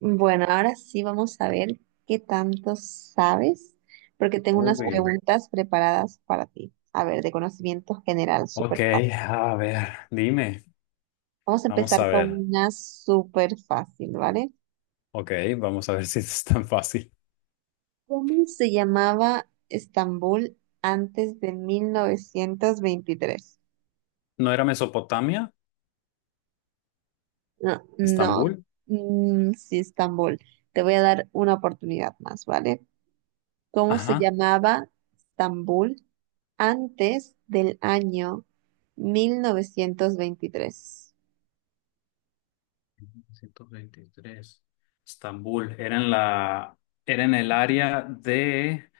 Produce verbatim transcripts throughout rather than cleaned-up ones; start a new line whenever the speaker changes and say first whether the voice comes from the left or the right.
right: Bueno, ahora sí vamos a ver qué tanto sabes, porque tengo unas
left: Uy.
right: preguntas preparadas para ti. A ver, de conocimiento general, súper
left: Ok,
right: fácil.
left: a ver, dime.
right: Vamos a
left: Vamos a
right: empezar con
left: ver.
right: una súper fácil, ¿vale?
left: Ok, vamos a ver si es tan fácil.
right: ¿Cómo se llamaba Estambul antes de mil novecientos veintitrés?
left: ¿No era Mesopotamia?
right: No, no,
left: ¿Estambul?
right: mm, sí, Estambul. Te voy a dar una oportunidad más, ¿vale? Cómo se
left: Ajá.
right: llamaba Estambul antes del año mil novecientos veintitrés.
left: Ciento veintitrés. Estambul. Era en la, era en el área de,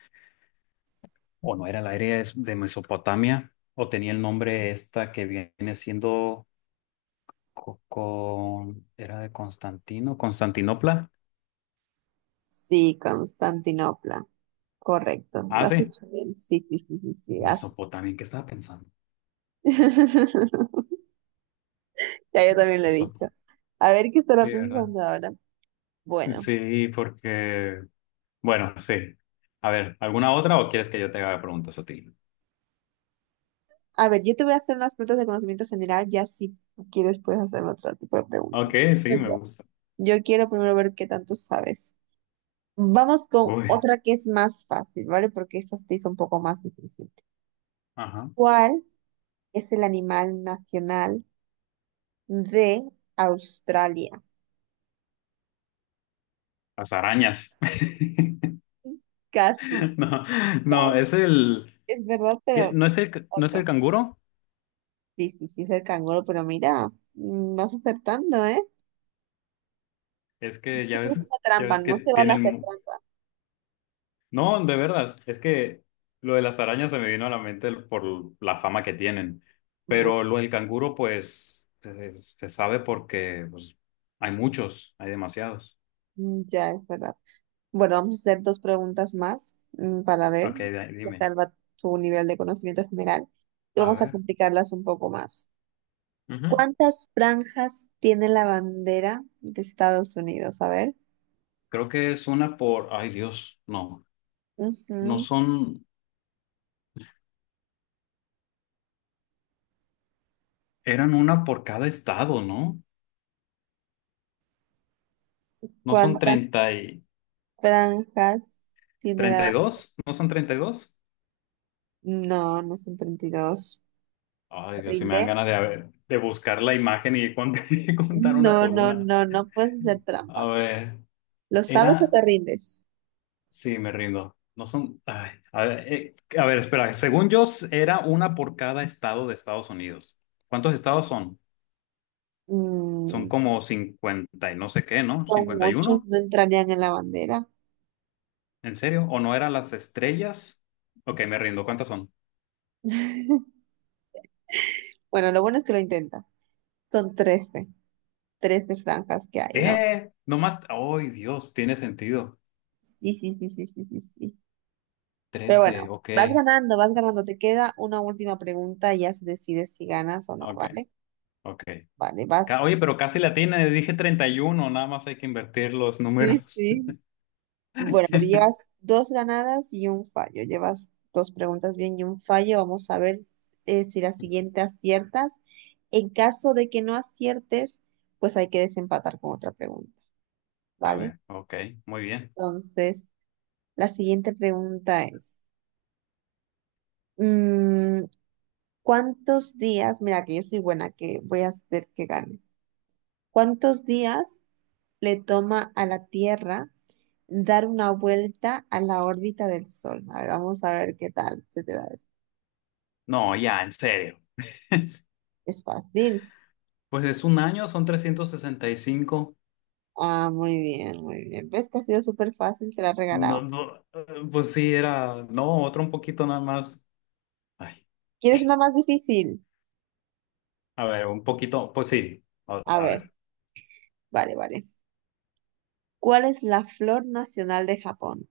left: o no era el área es- de Mesopotamia, o tenía el nombre esta que viene siendo co- con, era de Constantino, Constantinopla.
right: Sí, Constantinopla. Correcto. Lo
left: Ah,
right: has
left: sí.
right: hecho bien. Sí, sí, sí, sí, sí, así.
left: Mesopotamia, ¿en qué estaba pensando?
right: Ya yo también lo he dicho.
left: Mesopotamia.
right: A ver qué estará
left: Sí, ¿verdad?
right: pensando ahora. Bueno,
left: Sí, porque, bueno, sí. A ver, ¿alguna otra o quieres que yo te haga preguntas a ti?
right: a ver, yo te voy a hacer unas preguntas de conocimiento general, ya si tú quieres puedes hacerme otro tipo de
left: Ok,
right: preguntas. No,
left: sí, me
right: Yo,
left: gusta.
right: yo quiero primero ver qué tanto sabes. Vamos con
left: Uy,
right: otra que es más fácil, ¿vale? Porque esta se te hizo un poco más difícil.
left: ajá.
right: ¿Cuál es el animal nacional de Australia?
left: Las arañas.
right: Casi,
left: No, no, es
right: casi.
left: el
right: Es verdad,
left: que
right: pero
left: no es el no es el
right: otro.
left: canguro,
right: Sí, sí, sí, es el canguro, pero mira, mm, vas acertando, ¿eh?
left: es que ya
right: Eso es
left: ves,
right: una
left: ya
right: trampa,
left: ves que
right: no se vale
left: tienen
right: hacer
left: mu-
right: trampa.
left: No, de verdad, es que lo de las arañas se me vino a la mente por la fama que tienen,
right: Bu-
left: pero lo del canguro pues se, se sabe porque pues hay muchos, hay demasiados.
right: mm, ya, es verdad. Bueno, vamos a hacer dos preguntas más, mm, para ver
left: Ok, de-
right: qué
left: dime.
right: tal va tu nivel de conocimiento general. Y
left: A
right: vamos a
left: ver,
right: complicarlas un poco más.
left: ujú.
right: ¿Cuántas franjas tiene la bandera de Estados Unidos? A ver.
left: Creo que es una por, ay Dios, no, no
right: Ujú.
left: son, eran una por cada estado, ¿no? No son
right: ¿Cuántas
left: treinta y
right: franjas tiene la
left: treinta y
right: bandera?
left: dos, no son treinta y dos.
right: No, no son treinta y dos. ¿Te
left: Ay Dios, si me dan
right: rindes?
left: ganas de, a ver, de buscar la imagen y cont- y contar una
right: No,
left: por
right: no,
left: una.
right: no, no puedes hacer trampa.
left: A ver,
right: ¿Lo sabes o
left: era,
right: te rindes?
left: sí, me rindo. No son, ay, a ver, eh, a ver, espera, según yo s- era una por cada estado de Estados Unidos. ¿Cuántos estados son? Son
right: Mm,
left: como cincuenta y no sé qué, ¿no?
right: son
left: Cincuenta y
right: muchos,
left: uno.
right: no entrarían en la bandera.
left: ¿En serio? ¿O no eran las estrellas? Ok, me rindo. ¿Cuántas son?
right: Bueno, lo bueno es que lo intentas. Son trece, trece franjas que hay en la bandera.
left: ¿Qué? Nomás. ¡Ay, Dios! Tiene sentido.
right: Sí, sí, sí, sí, sí, sí, sí. Pero
left: Trece.
right: bueno,
left: Ok.
right: vas ganando, vas ganando. Te queda una última pregunta y ya se decide si ganas o no,
left: Ok.
right: ¿vale?
left: Ok.
right: Vale,
left: Ca-
right: vas.
left: Oye, pero casi la tiene. Dije treinta y uno. Nada más hay que invertir los
right: Sí,
left: números.
right: sí. Bueno, pero llevas dos ganadas y un fallo. Llevas dos preguntas bien y un fallo. Vamos a ver eh, si la siguiente aciertas. En caso de que no aciertes, pues hay que desempatar con otra pregunta,
left: A
right: ¿vale?
left: ver. Ok. Muy bien.
right: Entonces, la siguiente pregunta es, mm, ¿cuántos días? Mira, que yo soy buena, que voy a hacer que ganes. ¿Cuántos días le toma a la Tierra dar una vuelta a la órbita del Sol? A ver, vamos a ver qué tal se te da esto.
left: No, ya, en serio.
right: Es fácil.
left: Pues es un año, son trescientos sesenta y cinco.
right: Ah, muy bien, muy bien. ¿Ves que ha sido súper fácil? Te la he
left: No,
right: regalado.
left: no, eh, pues sí, era. No, otro un poquito nada más. Ay,
right: ¿Quieres una más difícil?
left: a ver, un poquito. Pues sí. a
right: A
left: a
right: ver,
left: ver.
right: vale, vale. ¿Cuál es la flor nacional de Japón?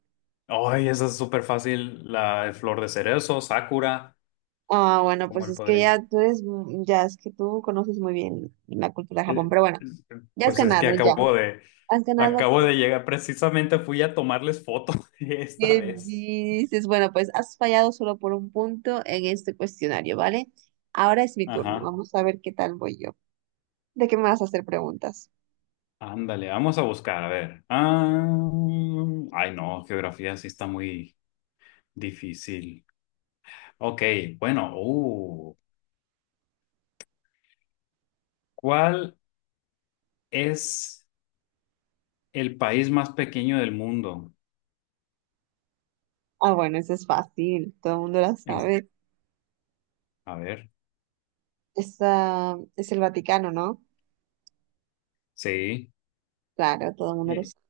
left: Ay, esa es súper fácil. La de flor de cerezo, Sakura,
right: Ah, bueno,
left: ¿cómo
right: pues
left: él
right: es que
left: podría?
right: ya tú eres, mu- ya es que tú conoces muy bien la cultura de Japón,
left: Eh,
right: pero bueno,
left: es-
right: ya has
left: pues es que
right: ganado, ya.
left: acabo de,
right: Has ganado.
left: acabo de llegar. Precisamente fui a tomarles foto esta
right: ¿Qué
left: vez.
right: dices? Bueno, pues has fallado solo por un punto en este cuestionario, ¿vale? Ahora es mi turno.
left: Ajá.
right: Vamos a ver qué tal voy yo. ¿De qué me vas a hacer preguntas?
left: Ándale, vamos a buscar, a ver. Ah, ay, no, geografía sí está muy difícil. Ok, bueno, uh, ¿cuál es el país más pequeño del mundo?
right: Ah, bueno, eso es fácil. Todo el mundo la
left: En-
right: sabe.
left: a ver,
right: Es, ah, es el Vaticano, ¿no?
left: sí,
right: Claro, todo el mundo lo
left: eh,
right: sabe.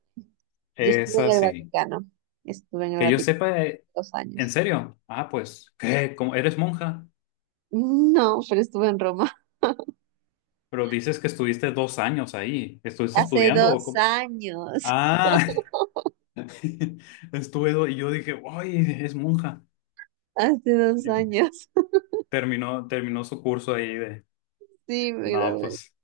right: Yo estuve
left: esa
right: en el
left: sí.
right: Vaticano. Estuve en el
left: Que yo
right: Vaticano
left: sepa, eh,
right: dos
left: en
right: años.
left: serio. Ah, pues, ¿qué? ¿Cómo- ¿Eres monja?
right: No, pero estuve en Roma.
left: Pero dices que estuviste dos años ahí. ¿Estuviste
right: Hace
left: estudiando o
right: dos
left: cómo?
right: años.
left: Ah, estuve do- y yo dije, ¡ay, es monja!
right: Hace dos
left: Y
right: años.
left: terminó, terminó su curso ahí de,
right: Sí, me
left: no,
right: gradué.
left: pues,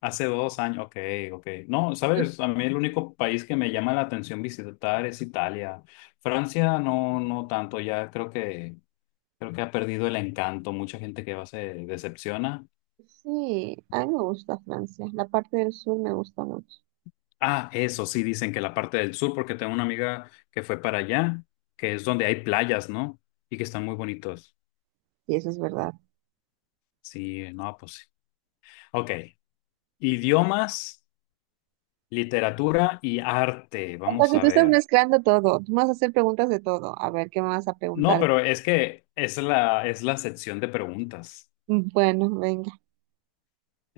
left: hace dos años. Ok, ok. No, sabes, a mí el único país que me llama la atención visitar es Italia. Francia no, no tanto, ya creo que, creo que ha perdido el encanto. Mucha gente que va se decepciona.
right: Sí, a mí me gusta Francia. La parte del sur me gusta mucho.
left: Ah, eso sí, dicen que la parte del sur, porque tengo una amiga que fue para allá, que es donde hay playas, ¿no? Y que están muy bonitos.
right: Y eso es verdad.
left: Sí, no, pues sí. Ok, idiomas, literatura y arte,
right: O sea
left: vamos
right: que tú,
left: a
right: sí, estás
left: ver.
right: mezclando todo. Tú me vas a hacer preguntas de todo. A ver, ¿qué me vas a
left: No,
right: preguntar?
left: pero es que es la, es la sección de preguntas.
right: Mm, Bueno, venga.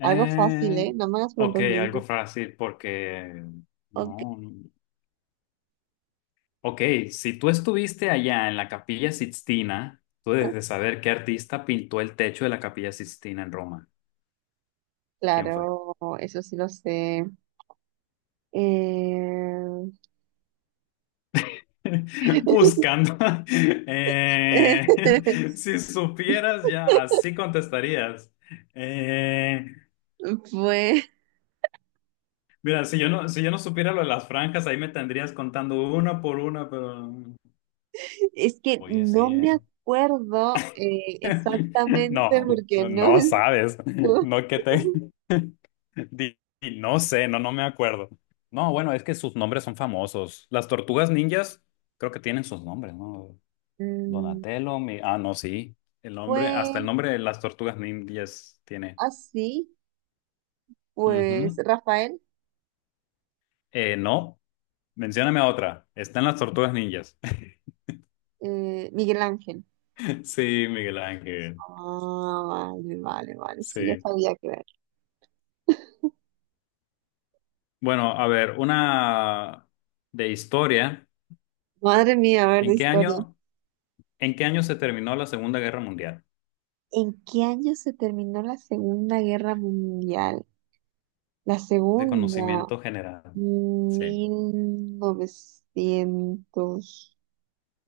right: Algo fácil, ¿eh? No me hagas
left: ok,
right: preguntas muy
left: algo
right: difíciles.
left: fácil, porque
right: Ok.
left: no. No. Ok, si tú estuviste allá en la Capilla Sixtina, tú debes de saber qué artista pintó el techo de la Capilla Sixtina en Roma. ¿Quién fue?
right: Claro, eso sí lo sé. Eh,
left: Buscando. Eh, si supieras ya, así contestarías. Eh,
right: pues
left: mira, si yo no, si yo no supiera lo de las franjas, ahí me tendrías contando una por una, pero...
right: es que
left: Oye,
right: no
left: sí,
right: me
left: ¿eh?
right: acuerdo, eh, exactamente
left: No,
right: porque no
left: no sabes.
right: estuve.
left: No que te... di- di- no sé, no, no me acuerdo. No, bueno, es que sus nombres son famosos. Las tortugas ninjas creo que tienen sus nombres, ¿no?
right: Mm,
left: Donatello, mi... Ah, no, sí. El nombre, hasta el
right: fue
left: nombre de las tortugas ninjas tiene.
right: así. Pues
left: Ujú.
right: Rafael,
left: Eh, no, mencióname otra. Están las tortugas ninjas.
right: eh, Miguel Ángel.
left: Sí, Miguel Ángel.
right: Ah, vale, vale, vale. Sí, ya
left: Sí.
right: sabía que ver.
left: Bueno, a ver, una de historia.
right: Madre mía, a ver de
left: ¿En qué
right: historia.
left: año, en qué año se terminó la Segunda Guerra Mundial?
right: ¿En qué año se terminó la Segunda Guerra Mundial? La
left: De
right: segunda,
left: conocimiento general. Sí.
right: mil novecientos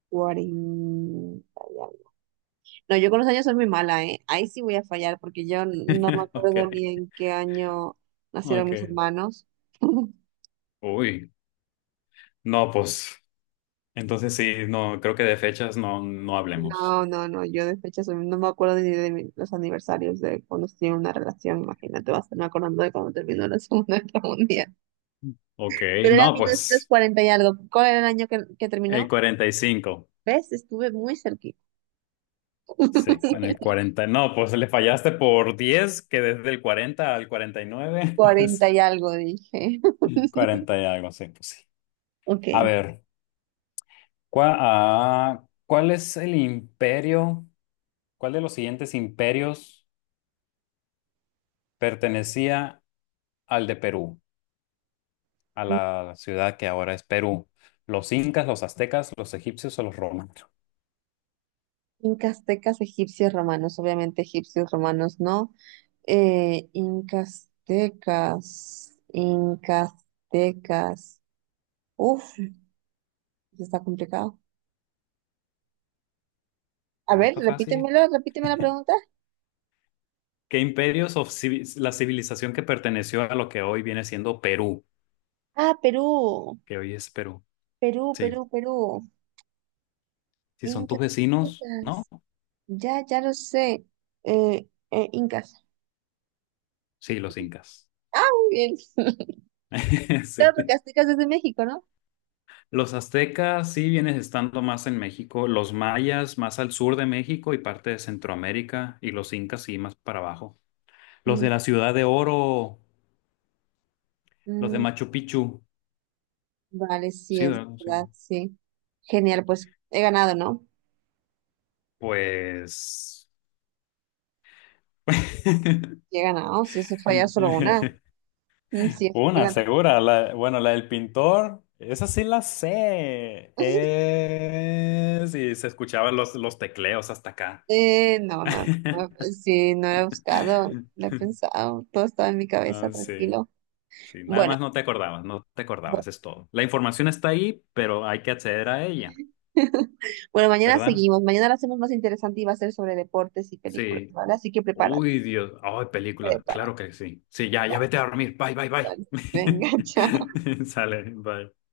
right: cuarenta y algo. No, yo con los años soy muy mala, ¿eh? Ahí sí voy a fallar porque yo no me
left: Ok,
right: acuerdo ni en qué año nacieron
left: ok.
right: mis hermanos.
left: Uy, no, pues. Entonces sí, no, creo que de fechas no, no hablemos.
right: No, no, no, yo de fechas, mm, no me acuerdo ni de mi- los aniversarios de cuando estuve en una relación, imagínate, vas a estarme acordando de cuando terminó la Segunda Guerra Mundial.
left: Ok,
right: Pero era
left: no, pues.
right: mil novecientos cuarenta y algo, ¿cuál era el año que, que
left: El
right: terminó?
left: cuarenta y cinco.
right: ¿Ves? Estuve muy cerquita.
left: Sí, con el cuarenta. No, pues le fallaste por diez que desde el cuarenta al cuarenta y nueve,
right: cuarenta
left: pues
right: y algo, dije.
left: cuarenta y algo, sí, pues sí.
right: Ok.
left: A ver, ¿cuál, ah, ¿cuál es el imperio? ¿Cuál de los siguientes imperios pertenecía al de Perú, a la ciudad que ahora es Perú? ¿Los incas, los aztecas, los egipcios o los romanos?
right: Incas, tecas, egipcios, romanos. Obviamente egipcios, romanos no. Eh, incas, tecas, incas, tecas. Uf, está complicado. A
left: No,
right: ver,
left: está fácil.
right: repítemelo, repíteme la pregunta.
left: ¿Qué imperios o civi- la civilización que perteneció a lo que hoy viene siendo Perú,
right: Ah, Perú,
left: que hoy es Perú?
right: Perú,
left: Sí,
right: Perú, Perú.
left: si son tus
right: Incas.
left: vecinos, ¿no?
right: Incas. Ya, ya lo sé. Eh, eh, Incas.
left: Sí, los incas.
right: Muy bien. Claro, porque
left: Sí.
right: Aztecas es de México, ¿no?
left: Los aztecas sí vienes estando más en México, los mayas más al sur de México y parte de Centroamérica, y los incas sí más para abajo. Los de
right: Mm,
left: la Ciudad de Oro, los de
right: mm,
left: Machu Picchu,
right: vale, sí,
left: sí,
right: es
left: ¿verdad? Sí.
right: verdad, sí. Genial, pues he ganado, ¿no?
left: Pues...
right: Sí, he ganado, si eso falla solo una. Mm, sí, he
left: Una,
right: ganado.
left: segura. La- bueno, la del pintor, esa sí la sé. Es... Y se escuchaban los, los tecleos hasta acá.
right: Eh, no, no, no, sí, no lo he buscado, no he pensado, todo estaba en mi cabeza,
left: Ah, sí,
right: tranquilo.
left: sí, nada
right: Bueno,
left: más no te acordabas, no te acordabas,
right: bueno.
left: es todo. La información está ahí, pero hay que acceder a ella,
right: Bueno, mañana
left: ¿verdad?
right: seguimos. Mañana la hacemos más interesante y va a ser sobre deportes y películas,
left: Sí.
right: ¿vale? Así que prepárate,
left: Uy, Dios. Ay, película,
right: prepárate.
left: claro que sí. Sí, ya, ya
right: Vamos,
left: vete a dormir. Bye, bye, bye.
right: vale. Venga, chao.
left: Sale, bye.